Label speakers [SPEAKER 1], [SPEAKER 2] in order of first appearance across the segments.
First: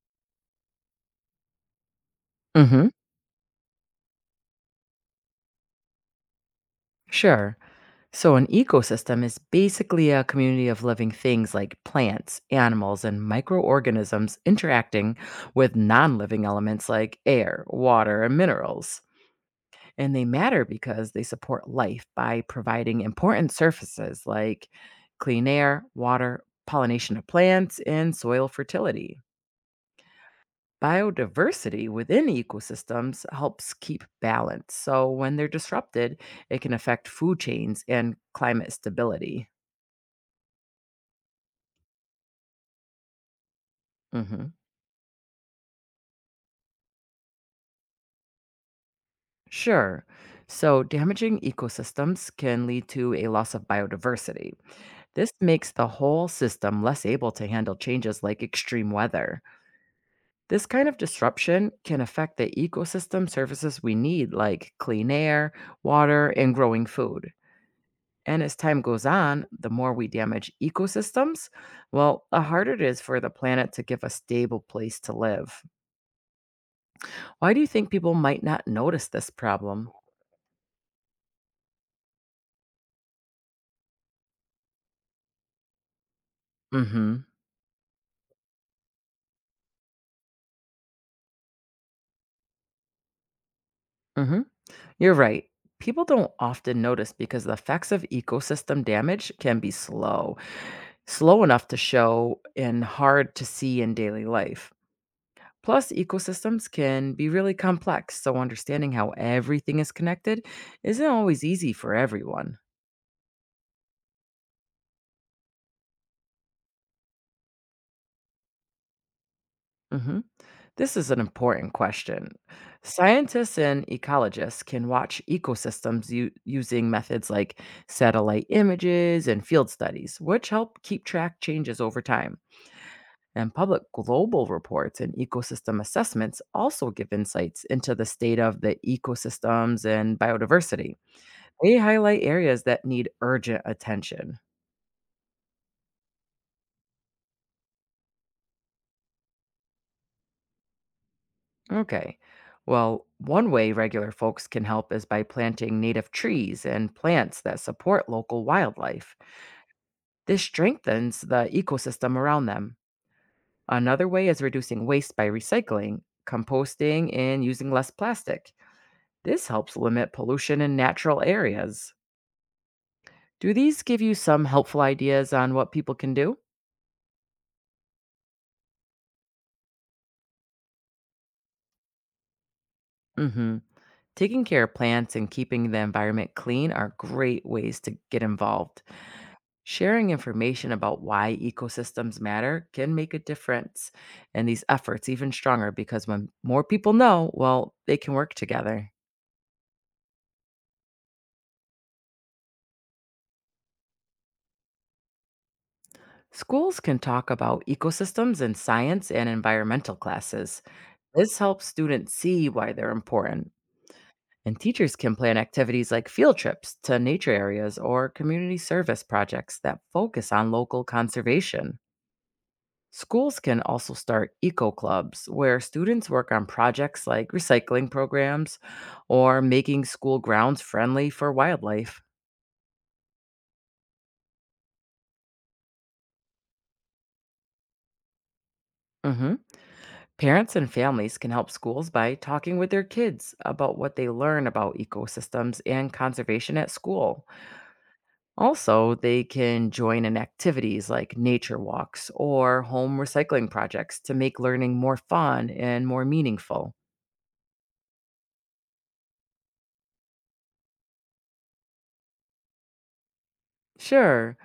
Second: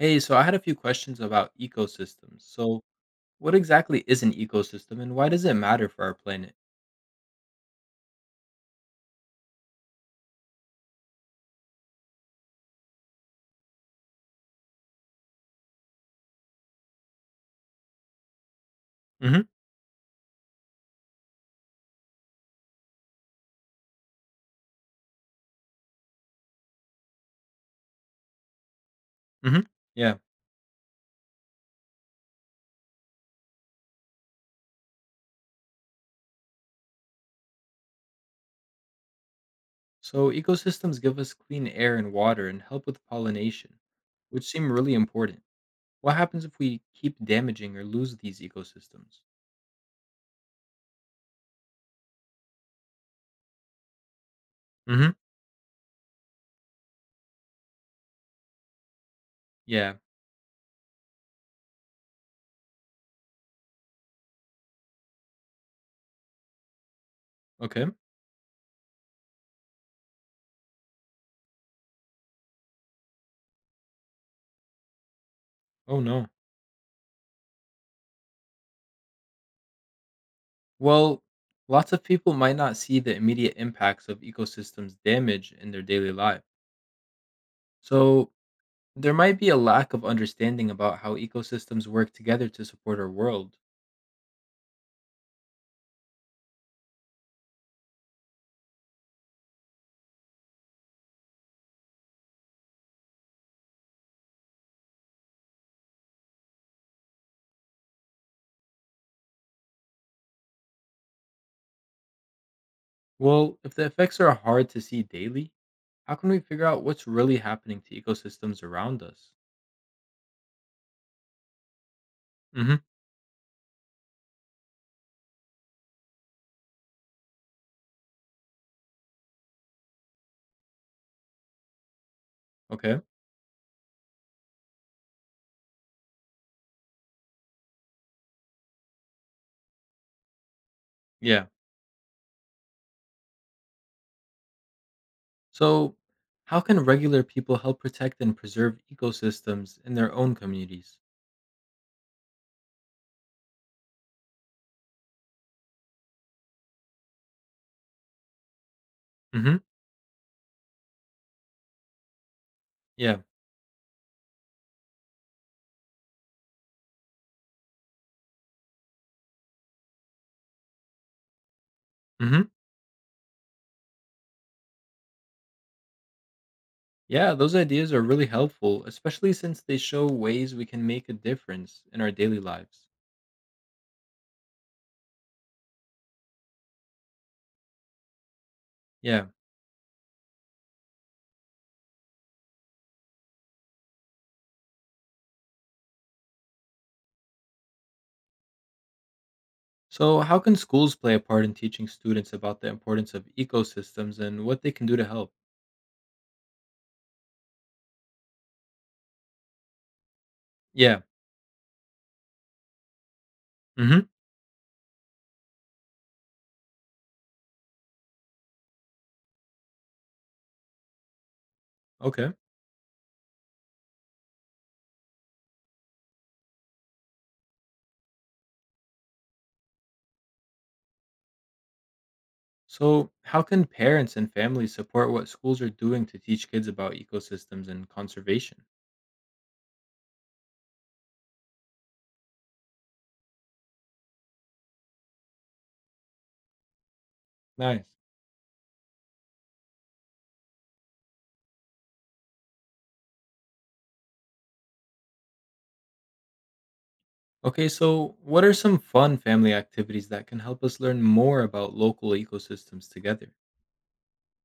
[SPEAKER 1] Hey, so I had a few questions about ecosystems. So,
[SPEAKER 2] Mm-hmm.
[SPEAKER 1] what exactly is an ecosystem and why does it matter for our planet?
[SPEAKER 2] Sure. So, an ecosystem is basically a community of living things like plants, animals, and microorganisms interacting with non living elements like air, water, and minerals.
[SPEAKER 1] Hmm.
[SPEAKER 2] And they matter because they support life by providing important surfaces like clean air, water, pollination of plants, and soil fertility.
[SPEAKER 1] Hmm. Yeah.
[SPEAKER 2] Biodiversity within ecosystems helps keep balance. So when they're disrupted, it can affect food chains and climate stability.
[SPEAKER 1] So, ecosystems give us clean air and water and help with pollination, which
[SPEAKER 2] Mhm.
[SPEAKER 1] seem really important. What happens if we keep damaging or lose these ecosystems?
[SPEAKER 2] Sure. So damaging ecosystems can lead to a loss of biodiversity.
[SPEAKER 1] Hmm.
[SPEAKER 2] This makes the whole system less able to handle changes like extreme weather.
[SPEAKER 1] Yeah.
[SPEAKER 2] This kind of disruption can affect the ecosystem services we need, like clean air, water, and growing food.
[SPEAKER 1] Okay.
[SPEAKER 2] And as time goes on, the more we damage ecosystems, well, the harder it is for the planet to give a stable place to live.
[SPEAKER 1] Oh, no.
[SPEAKER 2] Why do you think people might not notice this problem?
[SPEAKER 1] Well, lots of people might not see the immediate impacts of ecosystems damage in their daily life.
[SPEAKER 2] Mm-hmm.
[SPEAKER 1] So, there might be a lack of understanding about how ecosystems work together to support our world.
[SPEAKER 2] Mm-hmm. You're right. People don't often notice because the effects of ecosystem damage can be slow, slow enough to show and hard to see in daily life. Plus, ecosystems can be really complex, so understanding how everything is connected isn't always easy for everyone.
[SPEAKER 1] Well, if the effects are hard to see daily, how can we figure out what's really happening to ecosystems around us?
[SPEAKER 2] Hmm. This is an important question.
[SPEAKER 1] Hmm.
[SPEAKER 2] Scientists and ecologists can watch ecosystems using methods like satellite images and field studies, which help keep track changes over time.
[SPEAKER 1] Okay.
[SPEAKER 2] And public global reports and ecosystem assessments also give insights into the state of the ecosystems and biodiversity.
[SPEAKER 1] Yeah.
[SPEAKER 2] They highlight areas that need urgent attention.
[SPEAKER 1] So, how can regular people help protect and preserve ecosystems in their own communities?
[SPEAKER 2] Okay. Well, one way regular folks can help is by planting native trees and plants that support local wildlife.
[SPEAKER 1] Hmm.
[SPEAKER 2] This strengthens the ecosystem around them.
[SPEAKER 1] Yeah.
[SPEAKER 2] Another way is reducing waste by recycling, composting, and using less plastic. This helps limit pollution in natural areas.
[SPEAKER 1] Hmm.
[SPEAKER 2] Do these give you some helpful ideas on what people can do?
[SPEAKER 1] Yeah, those ideas are really helpful, especially since they show ways we can make a difference in our daily lives.
[SPEAKER 2] Mm-hmm. Taking care of plants and keeping the environment clean are great ways to get involved.
[SPEAKER 1] Yeah.
[SPEAKER 2] Sharing information about why ecosystems matter can make a difference in these efforts even stronger because when more people know, well, they can work together.
[SPEAKER 1] So, how can schools play a part in teaching students about the importance of ecosystems and what they can do to help?
[SPEAKER 2] Schools can talk about ecosystems in science and environmental classes.
[SPEAKER 1] Yeah.
[SPEAKER 2] This helps students see why they're important.
[SPEAKER 1] Hmm.
[SPEAKER 2] And teachers can plan activities like field trips to nature areas or community service projects that focus on local conservation.
[SPEAKER 1] Okay.
[SPEAKER 2] Schools can also start eco clubs where students work on projects like recycling programs or making school grounds friendly for wildlife.
[SPEAKER 1] So, how can parents and families support what schools are doing to teach kids about ecosystems and conservation?
[SPEAKER 2] Mhm. Parents and families can help schools by talking with their kids about what they learn about ecosystems and conservation at school.
[SPEAKER 1] Nice.
[SPEAKER 2] Also, they can join in activities like nature walks or home recycling projects to make learning more fun and more meaningful.
[SPEAKER 1] Okay, so what are some fun family activities that can help us learn more about local ecosystems together?
[SPEAKER 2] Sure.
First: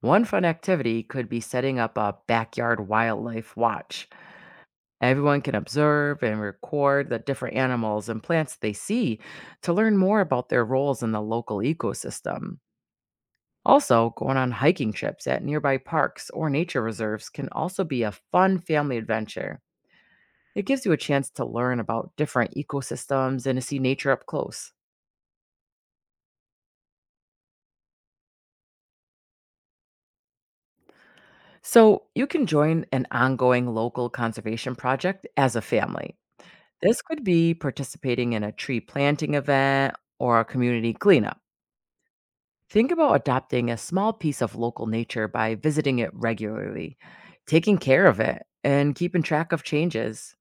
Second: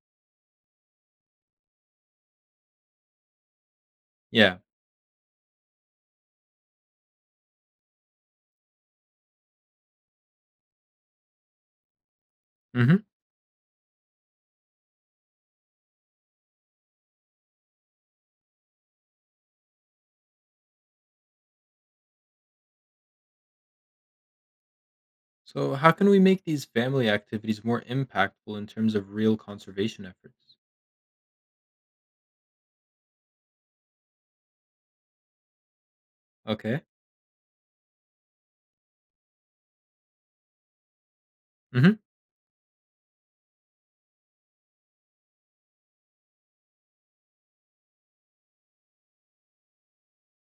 [SPEAKER 2] One fun activity could be setting up a backyard wildlife watch.
[SPEAKER 1] Yeah.
[SPEAKER 2] Everyone can observe and record the different animals and plants they see to learn more about their roles in the local ecosystem.
[SPEAKER 1] Hmm.
[SPEAKER 2] Also, going on hiking trips at nearby parks or nature reserves can also be a fun family adventure. It gives you a chance to learn about different ecosystems and to see nature up close.
[SPEAKER 1] So, how can we make these family activities more impactful in terms of real conservation efforts?
[SPEAKER 2] So, you can join an ongoing local conservation project as a family.
[SPEAKER 1] Okay.
[SPEAKER 2] This could be participating in a tree planting event or a community cleanup.
[SPEAKER 1] Hmm.
[SPEAKER 2] Think about adopting a small piece of local nature by visiting it regularly, taking care of it, and keeping track of changes.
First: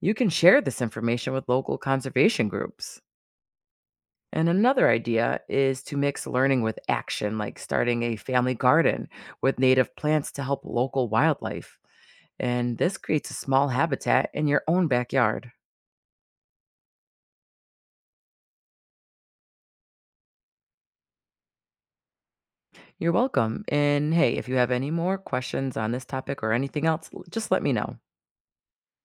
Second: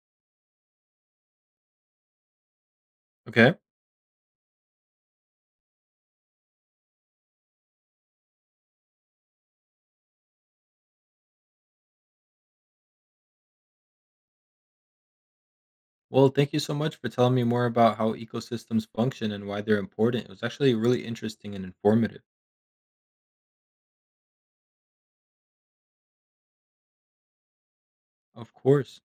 [SPEAKER 2] You can share this information with local conservation groups.
[SPEAKER 1] Okay.
[SPEAKER 2] And another idea is to mix learning with action, like starting a family garden with native plants to help local wildlife. And this creates a small habitat in your own backyard.
[SPEAKER 1] Well, thank you so much for telling me more about how ecosystems function and why they're important. It was actually really interesting and informative.
[SPEAKER 2] You're welcome. And hey, if you have any more questions on this topic or anything else, just let me know.
[SPEAKER 1] Of course.